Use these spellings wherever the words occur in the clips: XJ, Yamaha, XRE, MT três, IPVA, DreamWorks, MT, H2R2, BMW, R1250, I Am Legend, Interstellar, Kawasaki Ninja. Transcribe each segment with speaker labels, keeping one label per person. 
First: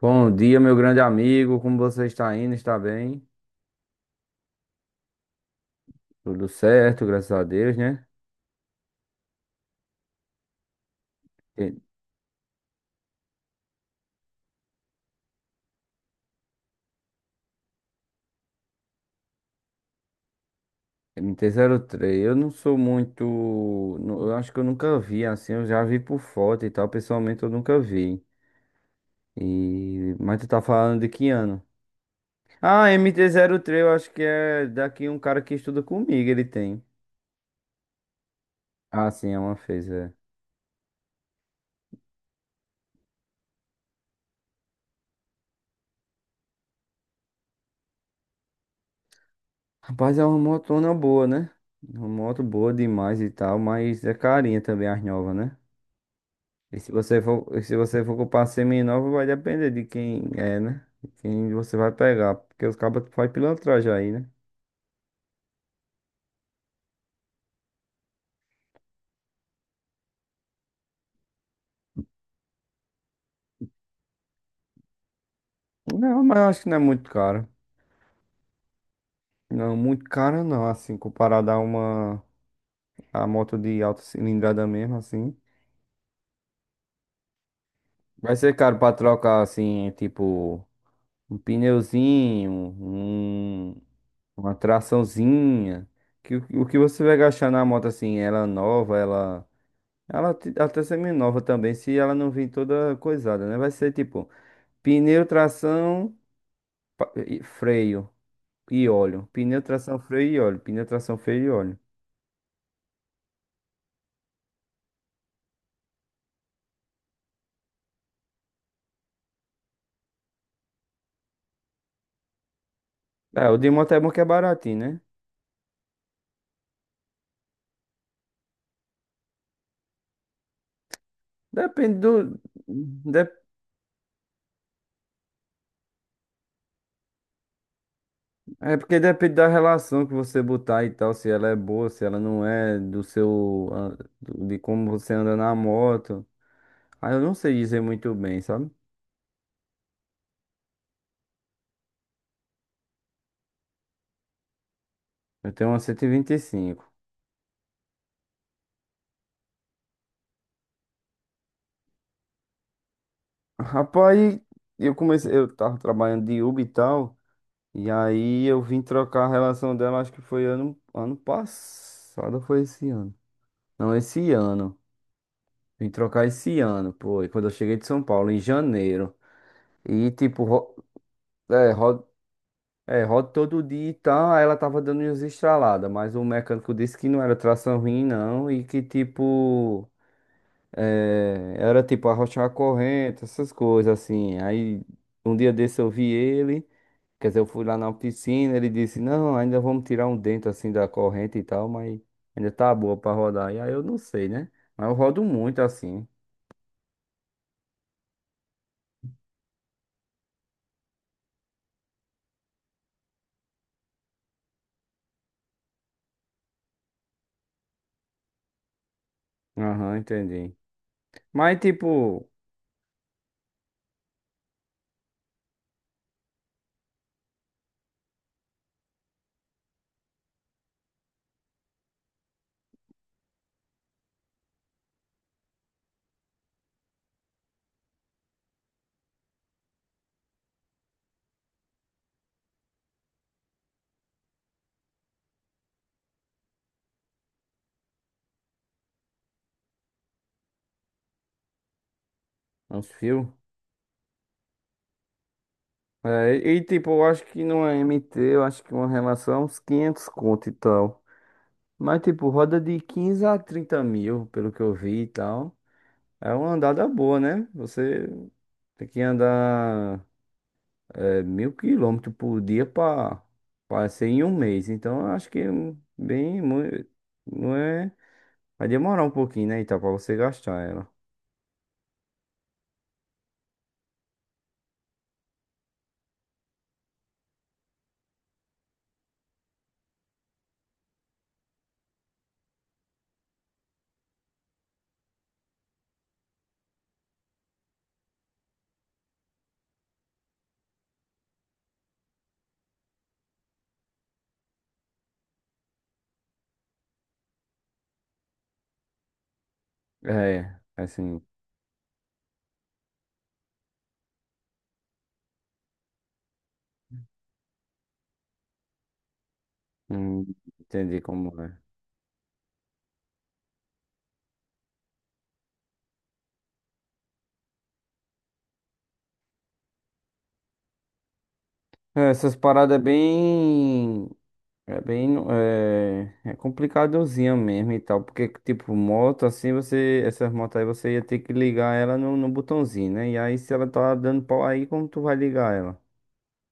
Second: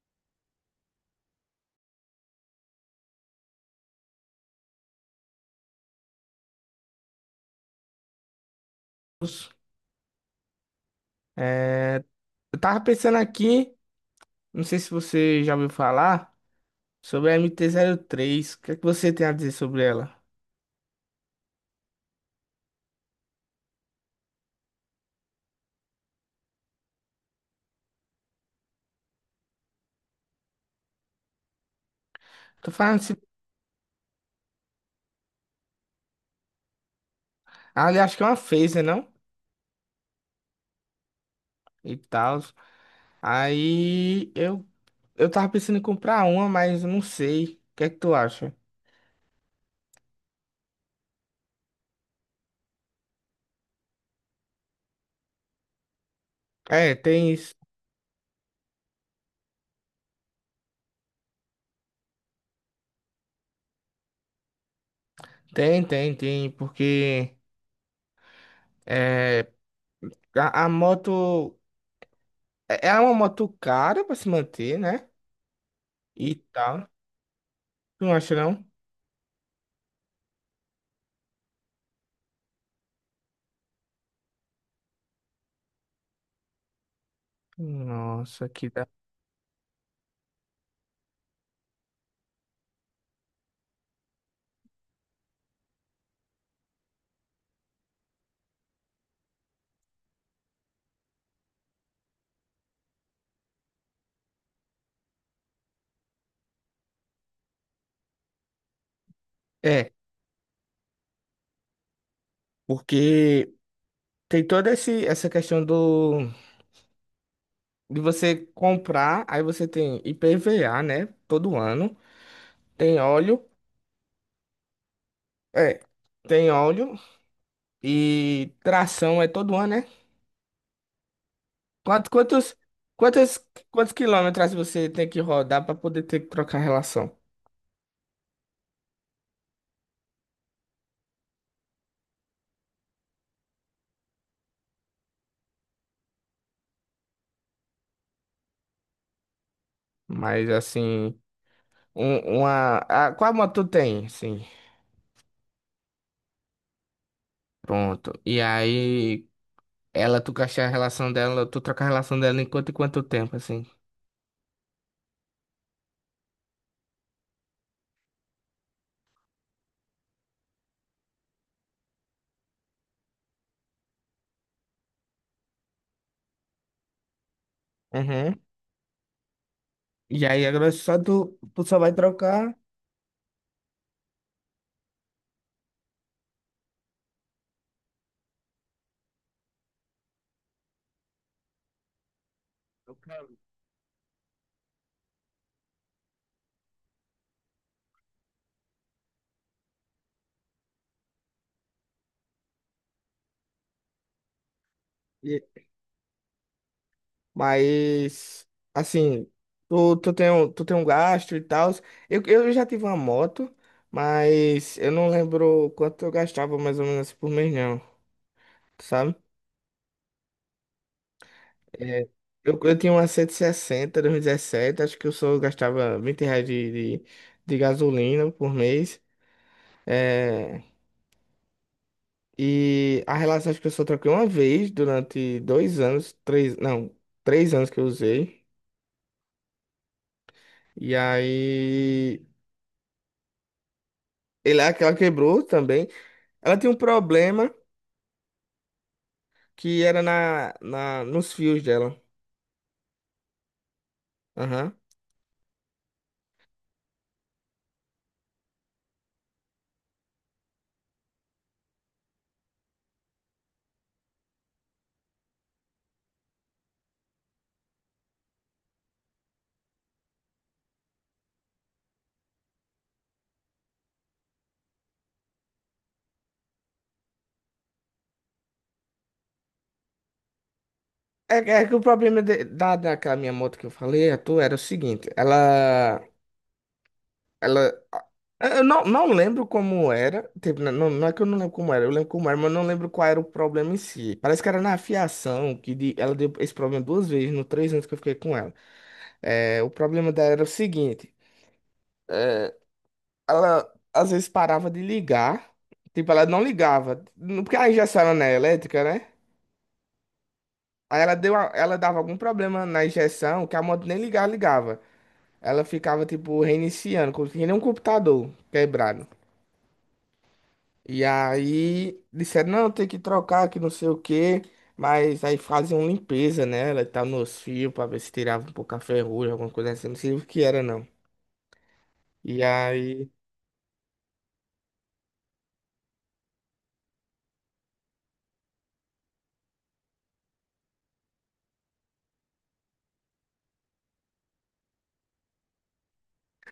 Speaker 1: Bom dia, meu grande amigo. Como você está indo? Está bem? Tudo certo, graças a Deus, né? E-
Speaker 2: É, eu tava pensando aqui, não sei se você já ouviu falar, sobre a MT-03. O que é que você tem a dizer sobre ela?
Speaker 1: M T zero três. Eu não sou muito. Nu- Eu acho que eu nunca vi assim. Eu já vi por foto e tal. Pessoalmente, eu nunca vi. Mas tu tá falando de que ano?
Speaker 2: Tô
Speaker 1: Ah,
Speaker 2: falando se...
Speaker 1: mt três. Eu acho que é daqui um cara que estuda comigo. Ele tem.
Speaker 2: Ah, eu acho que é uma phaser, não?
Speaker 1: Ah, sim, é uma fez, é.
Speaker 2: E tal. Aí eu tava pensando em comprar uma, mas eu não sei. O que é que tu acha?
Speaker 1: Rapaz, é uma motona boa, né? Uma moto boa demais e tal. Mas é carinha também, as novas, né? E se
Speaker 2: É,
Speaker 1: você
Speaker 2: tem
Speaker 1: for,
Speaker 2: isso.
Speaker 1: e se você for comprar seminova, vai depender de quem é, né? De quem você vai pegar. Porque os cabos fazem pilantragem aí, né?
Speaker 2: Tem, porque é, a moto é uma moto cara pra se manter, né?
Speaker 1: Não,
Speaker 2: E
Speaker 1: mas eu acho que não é
Speaker 2: tal.
Speaker 1: muito caro.
Speaker 2: Tu não acha não?
Speaker 1: Não, muito caro não, assim, comparado a uma a moto de alta cilindrada mesmo, assim. Vai
Speaker 2: Nossa,
Speaker 1: ser
Speaker 2: que
Speaker 1: caro
Speaker 2: da.
Speaker 1: pra trocar, assim, tipo, um pneuzinho, um, uma traçãozinha. O que você vai gastar na moto, assim, ela nova, até semi-nova também, se ela não vir toda coisada, né? Vai ser tipo pneu, tração, freio e óleo. Pneu,
Speaker 2: É,
Speaker 1: tração, freio e óleo. Pneu, tração, freio e óleo.
Speaker 2: porque tem toda essa questão de você comprar, aí você tem IPVA, né? Todo ano. Tem óleo,
Speaker 1: É, o de moto é bom que é baratinho, né?
Speaker 2: é, tem óleo e tração é todo ano, né?
Speaker 1: Depende
Speaker 2: Quantos,
Speaker 1: do.
Speaker 2: quantos,
Speaker 1: de-
Speaker 2: quantos, quantos quilômetros você tem que rodar para poder ter que trocar a relação?
Speaker 1: é porque depende da relação que você botar e tal, se ela é boa, se ela não é, do seu. De como você anda na moto. Ah, eu não sei dizer muito bem, sabe?
Speaker 2: Mas assim, qual moto tu tem? Sim,
Speaker 1: Eu tenho uma cento e vinte e cinco.
Speaker 2: pronto. E aí, tu gastar a relação dela, tu troca a relação dela em quanto e quanto tempo, assim?
Speaker 1: Rapaz, eu comecei, eu tava trabalhando de Uber e tal. E aí eu vim trocar a relação dela, acho que foi ano passado, ou foi esse ano. Não, esse ano. Vim trocar esse ano, pô, e quando eu cheguei de São Paulo, em
Speaker 2: Uhum.
Speaker 1: janeiro. E
Speaker 2: E
Speaker 1: tipo,
Speaker 2: aí agora é
Speaker 1: ro-
Speaker 2: só tu
Speaker 1: É,
Speaker 2: só vai trocar,
Speaker 1: roda todo dia e tal, aí ela tava dando umas estraladas, mas o mecânico disse que não era tração ruim, não, e que tipo, era tipo arrochar a corrente, essas coisas assim. Aí um dia desse eu vi ele. Quer dizer, eu fui lá na piscina, ele disse, não, ainda vamos tirar um dente assim da corrente e tal, mas ainda tá boa pra rodar. E aí eu não sei, né? Mas eu rodo
Speaker 2: e-
Speaker 1: muito assim.
Speaker 2: mas assim, tu tem um gasto e tal. Eu já tive uma moto, mas eu não lembro quanto eu gastava mais ou menos por mês não, sabe?
Speaker 1: Aham, entendi. Mas
Speaker 2: É,
Speaker 1: tipo,
Speaker 2: eu tinha uma 160 2017. Acho que eu só gastava R$ 20 de gasolina por mês. É, e a relação acho que eu só troquei uma vez durante 2 anos, três, não, 3 anos que eu usei. E aí, é aquela quebrou também. Ela tinha um problema que era nos fios dela.
Speaker 1: uns fios.
Speaker 2: Aham.
Speaker 1: Tipo, eu acho que não é MT, eu acho que uma relação é uns 500 conto e tal. Mas tipo, roda de 15 a 30 mil, pelo que eu vi e tal. É uma andada boa, né? Você tem que andar. É 1.000 quilômetros por dia para ser em um mês. Então, eu acho que é não é. Vai demorar um pouquinho, né? Então, para você gastar ela.
Speaker 2: É que o problema daquela minha moto que eu falei, a tua, era o seguinte. Ela, eu não lembro como era. Tipo, não é que eu não lembro como era, eu lembro como era, mas eu não lembro qual era o problema em si. Parece que era na fiação, ela deu esse problema 2 vezes, no 3 anos que eu fiquei com ela. É, o problema dela era o seguinte. Ela às vezes parava de ligar. Tipo, ela não ligava. Porque a injeção era, né, elétrica, né?
Speaker 1: É,
Speaker 2: Aí ela
Speaker 1: assim,
Speaker 2: deu a- ela dava algum problema na injeção que a moto nem ligava. Ela ficava, tipo, reiniciando, como se nem um computador quebrado.
Speaker 1: hum, entendi
Speaker 2: E
Speaker 1: como é.
Speaker 2: aí disseram, não, tem que trocar, que não sei o quê. Mas aí faziam limpeza nela e tal, nos fios, pra ver se tirava um pouco a ferrugem, alguma coisa assim. Não sei o que era, não.
Speaker 1: Essas
Speaker 2: E
Speaker 1: paradas é
Speaker 2: aí.
Speaker 1: bem. Bem. É, é complicadozinha mesmo e tal. Porque, tipo, moto, assim, você. Essas motos aí você ia ter que ligar ela no botãozinho, né? E aí, se ela tá dando pau aí, como tu vai ligar ela?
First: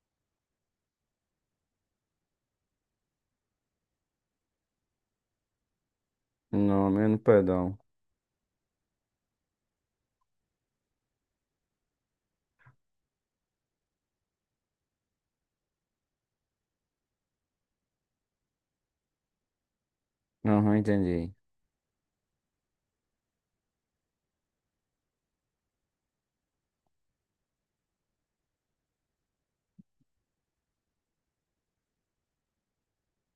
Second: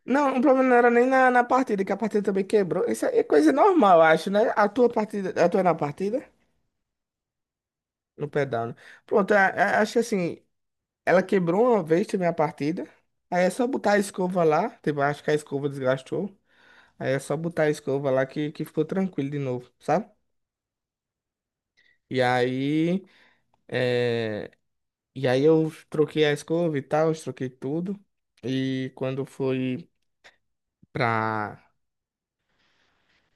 Speaker 2: Não, o problema não era nem na partida, que a partida também quebrou. Isso é coisa normal, eu acho, né? A tua é na partida?
Speaker 1: Não, menos pedal.
Speaker 2: No pedal, né? Pronto, acho que assim, ela quebrou uma vez também a partida. Aí é só botar a escova lá. Tipo, acho que a escova desgastou. Aí é só botar a escova lá que ficou tranquilo de novo, sabe?
Speaker 1: Aham, entendi.
Speaker 2: E aí, é, e aí, eu troquei a escova e tal, eu troquei tudo. E quando foi pra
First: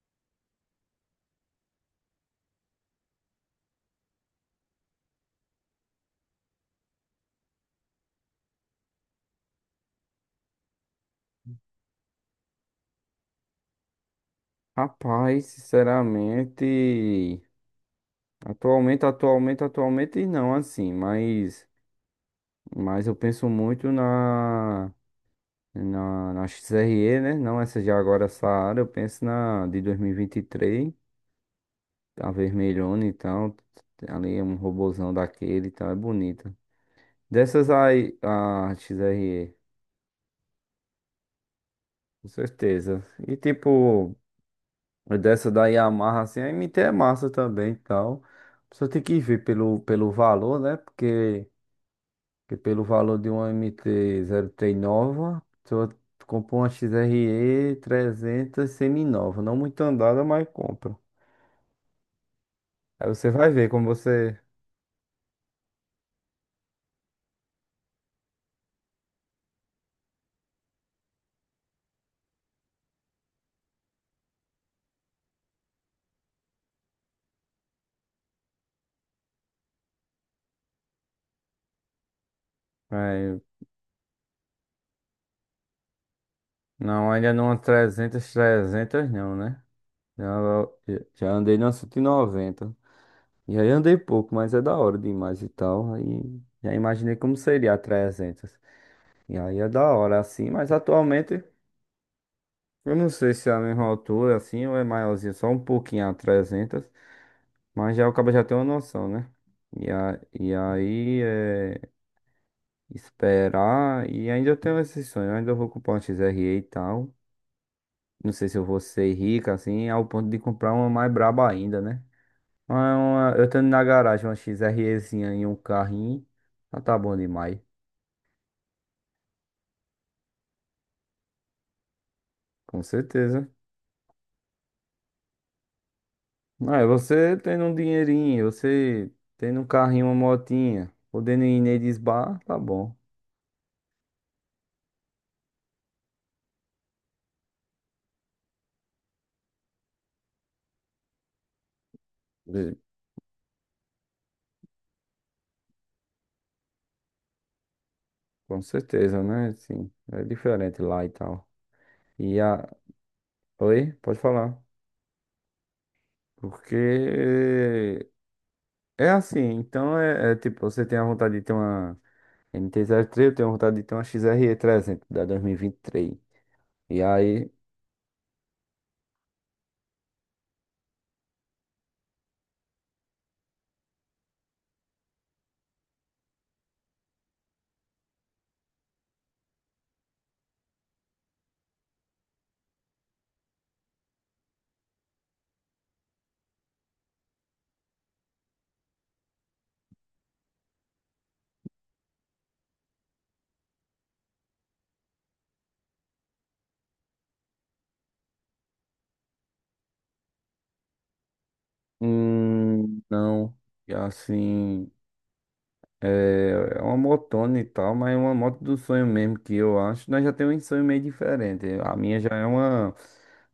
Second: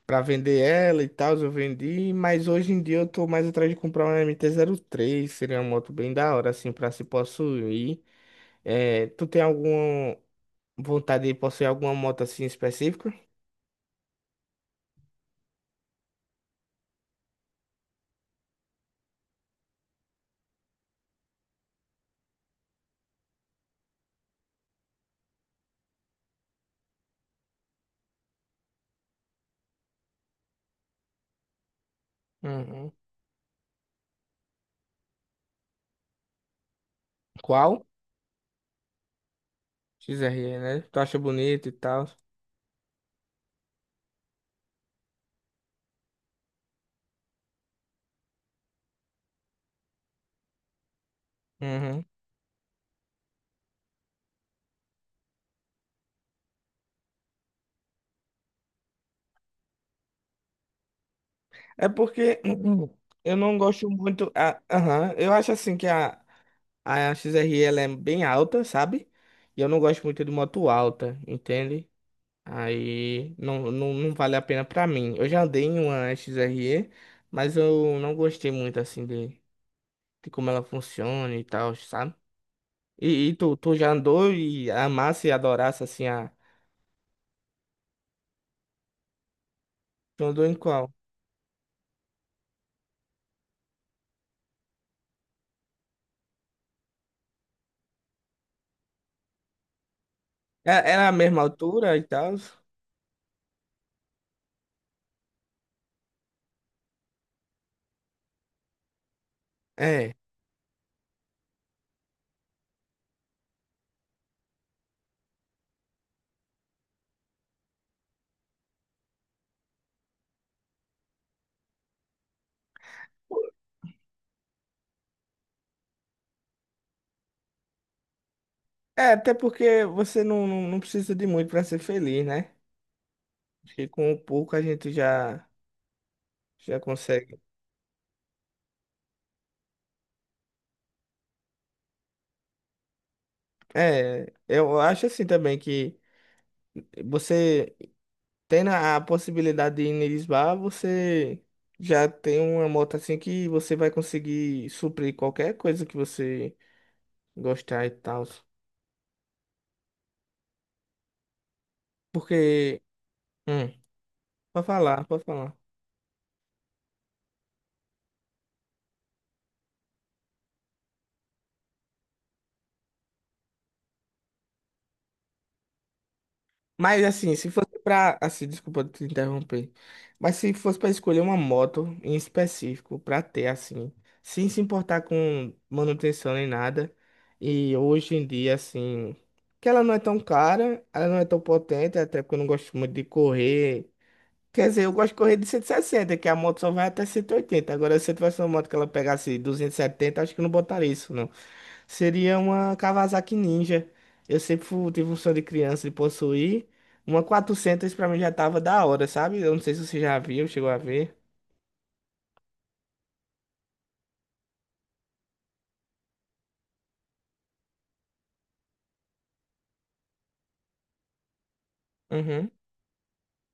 Speaker 2: pra vender ela e tal, eu vendi, mas hoje em dia eu tô mais atrás de comprar uma MT-03. Seria uma moto bem da hora, assim, pra se possuir. É, tu tem alguma vontade de possuir alguma moto assim específica?
Speaker 1: Rapaz, sinceramente, atualmente não, assim, mas eu penso muito na XRE, né? Não essa de agora, essa área, eu penso na de dois mil e vinte e três, a
Speaker 2: Uhum.
Speaker 1: vermelhona, então, ali é um robozão daquele, então é bonita. Dessas
Speaker 2: Qual?
Speaker 1: aí, a XRE,
Speaker 2: XRE, né? Tu acha bonito e tal?
Speaker 1: com certeza. E tipo, dessa da Yamaha, assim, a MT é massa também e tal. Só tem que ver pelo valor, né?
Speaker 2: Uhum.
Speaker 1: Porque pelo valor de uma mt três nova, tu compra uma XRE 300 semi-nova. Não muito andada, mas compra.
Speaker 2: É porque
Speaker 1: Aí você
Speaker 2: eu
Speaker 1: vai
Speaker 2: não
Speaker 1: ver como
Speaker 2: gosto muito.
Speaker 1: você...
Speaker 2: Aham. Eu acho assim que A XRE ela é bem alta, sabe? E eu não gosto muito de moto alta, entende? Aí não vale a pena pra mim. Eu já andei em uma XRE, mas eu não gostei muito assim de como ela funciona e tal, sabe? E
Speaker 1: vai-
Speaker 2: tu já andou e amasse e adorasse assim a.
Speaker 1: não, ainda não é 300, não, né?
Speaker 2: Tu andou em
Speaker 1: Já,
Speaker 2: qual?
Speaker 1: Já andei na cento e noventa, e aí andei pouco, mas é da hora demais e tal. Aí já imaginei como seria a 300. E aí é da hora, assim, mas
Speaker 2: Era a mesma
Speaker 1: atualmente
Speaker 2: altura e tal?
Speaker 1: eu não sei se é a mesma altura, assim, ou é maiorzinho, só um pouquinho a 300, mas já acaba já tem uma noção, né?
Speaker 2: É.
Speaker 1: E aí é esperar, e ainda eu tenho esse sonho, eu vou comprar um X-R e tal. Não sei se eu vou ser rico, assim, ao ponto de comprar uma mais braba ainda, né? Mas é uma- eu tendo na garagem uma XREzinha e um carrinho, já tá bom demais,
Speaker 2: É, até porque você não precisa de muito pra ser feliz, né?
Speaker 1: com certeza.
Speaker 2: Acho que com pouco a gente já
Speaker 1: Ah, você
Speaker 2: consegue.
Speaker 1: tendo um dinheirinho, você tendo um carrinho, uma motinha, podendo ir neles bar, tá bom.
Speaker 2: É, eu acho assim também que você tendo a possibilidade de ir em Lisboa, você já tem uma
Speaker 1: De-
Speaker 2: moto assim que você vai conseguir suprir qualquer coisa que você gostar e tal.
Speaker 1: Com certeza, né? Sim, é diferente lá e tal. E a...
Speaker 2: Porque, hum,
Speaker 1: Oi, pode falar.
Speaker 2: pode falar, pode falar.
Speaker 1: Porque é assim, é tipo, você tem a vontade de ter uma mt três, eu tenho vontade de ter uma XR300 da 2023. E vinte e três. E
Speaker 2: Mas assim, se
Speaker 1: aí,
Speaker 2: fosse pra. Assim, desculpa te interromper. Mas se fosse pra escolher uma moto em específico pra ter, assim, sem se importar com manutenção nem nada. E hoje em dia, assim, que ela não é tão cara, ela não é tão potente, até porque eu não gosto muito de correr. Quer dizer, eu gosto de correr de 160, que a moto só vai até 180. Agora, se eu tivesse uma moto que ela pegasse 270, acho que eu não botaria isso. Seria uma Kawasaki Ninja. Eu sempre tive um sonho de criança de possuir. Uma 400 pra mim já tava da hora, sabe? Eu não sei se você já viu, chegou a ver.
Speaker 1: não, e assim... É é uma motona e tal, mas é uma moto do sonho mesmo que eu acho. Nós já temos um sonho meio diferente. A minha já é
Speaker 2: Uhum.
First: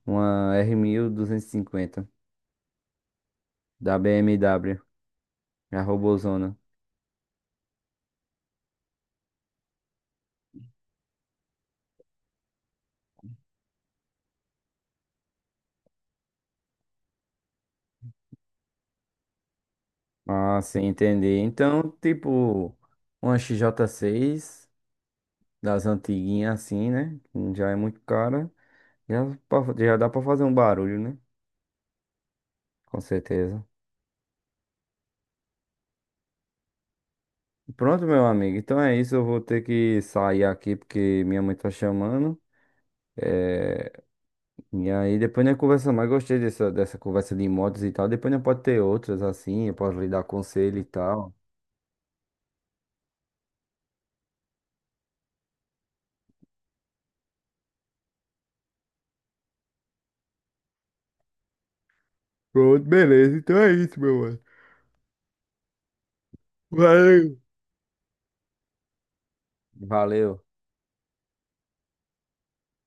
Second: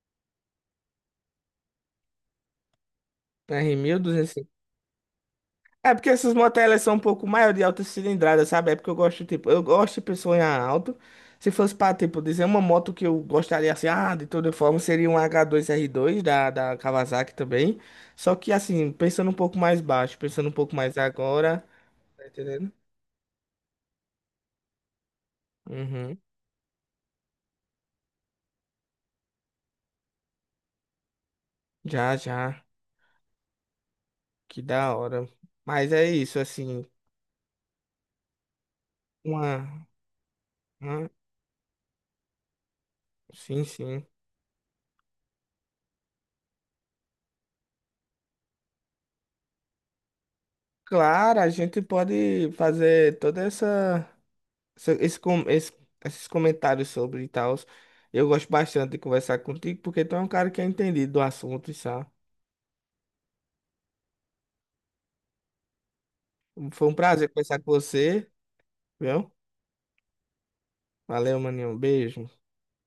Speaker 1: uma r mil duzentos e cinquenta da
Speaker 2: R1250.
Speaker 1: BMW, a
Speaker 2: É porque essas
Speaker 1: robozona.
Speaker 2: motos elas são um pouco maior de alta cilindrada, sabe? É porque eu gosto, tipo, eu gosto de pessoa em alto. Se fosse pra, tipo, dizer uma moto que eu gostaria, assim, de toda forma, seria um H2R2 da Kawasaki também. Só que, assim, pensando um pouco mais baixo, pensando um
Speaker 1: Ah,
Speaker 2: pouco
Speaker 1: sim,
Speaker 2: mais
Speaker 1: entendi.
Speaker 2: agora.
Speaker 1: Então,
Speaker 2: Tá entendendo?
Speaker 1: tipo, uma xj seis das
Speaker 2: Uhum.
Speaker 1: antiguinhas assim, né? Já é muito cara. Já, já dá pra fazer um barulho, né?
Speaker 2: Já, já.
Speaker 1: Com certeza.
Speaker 2: Que da hora. Mas é isso, assim,
Speaker 1: Pronto, meu amigo. Então é isso. Eu vou ter
Speaker 2: uma,
Speaker 1: que sair aqui
Speaker 2: uma-
Speaker 1: porque minha mãe tá chamando.
Speaker 2: sim,
Speaker 1: É,
Speaker 2: sim.
Speaker 1: e aí depois nós conversa mais, gostei dessa conversa de motos e tal. Depois nós pode ter outras assim, eu posso lhe dar conselho e tal.
Speaker 2: Claro, a gente pode fazer toda essa- esse, com- esse- esses comentários sobre e tal. Eu gosto bastante de conversar contigo, porque tu é um cara que é entendido do assunto, sabe?
Speaker 1: Pronto, beleza. Então é isso, meu mano.
Speaker 2: Foi um prazer
Speaker 1: Valeu.
Speaker 2: conversar com você, viu?
Speaker 1: Valeu.
Speaker 2: Valeu, maninho. Um beijo.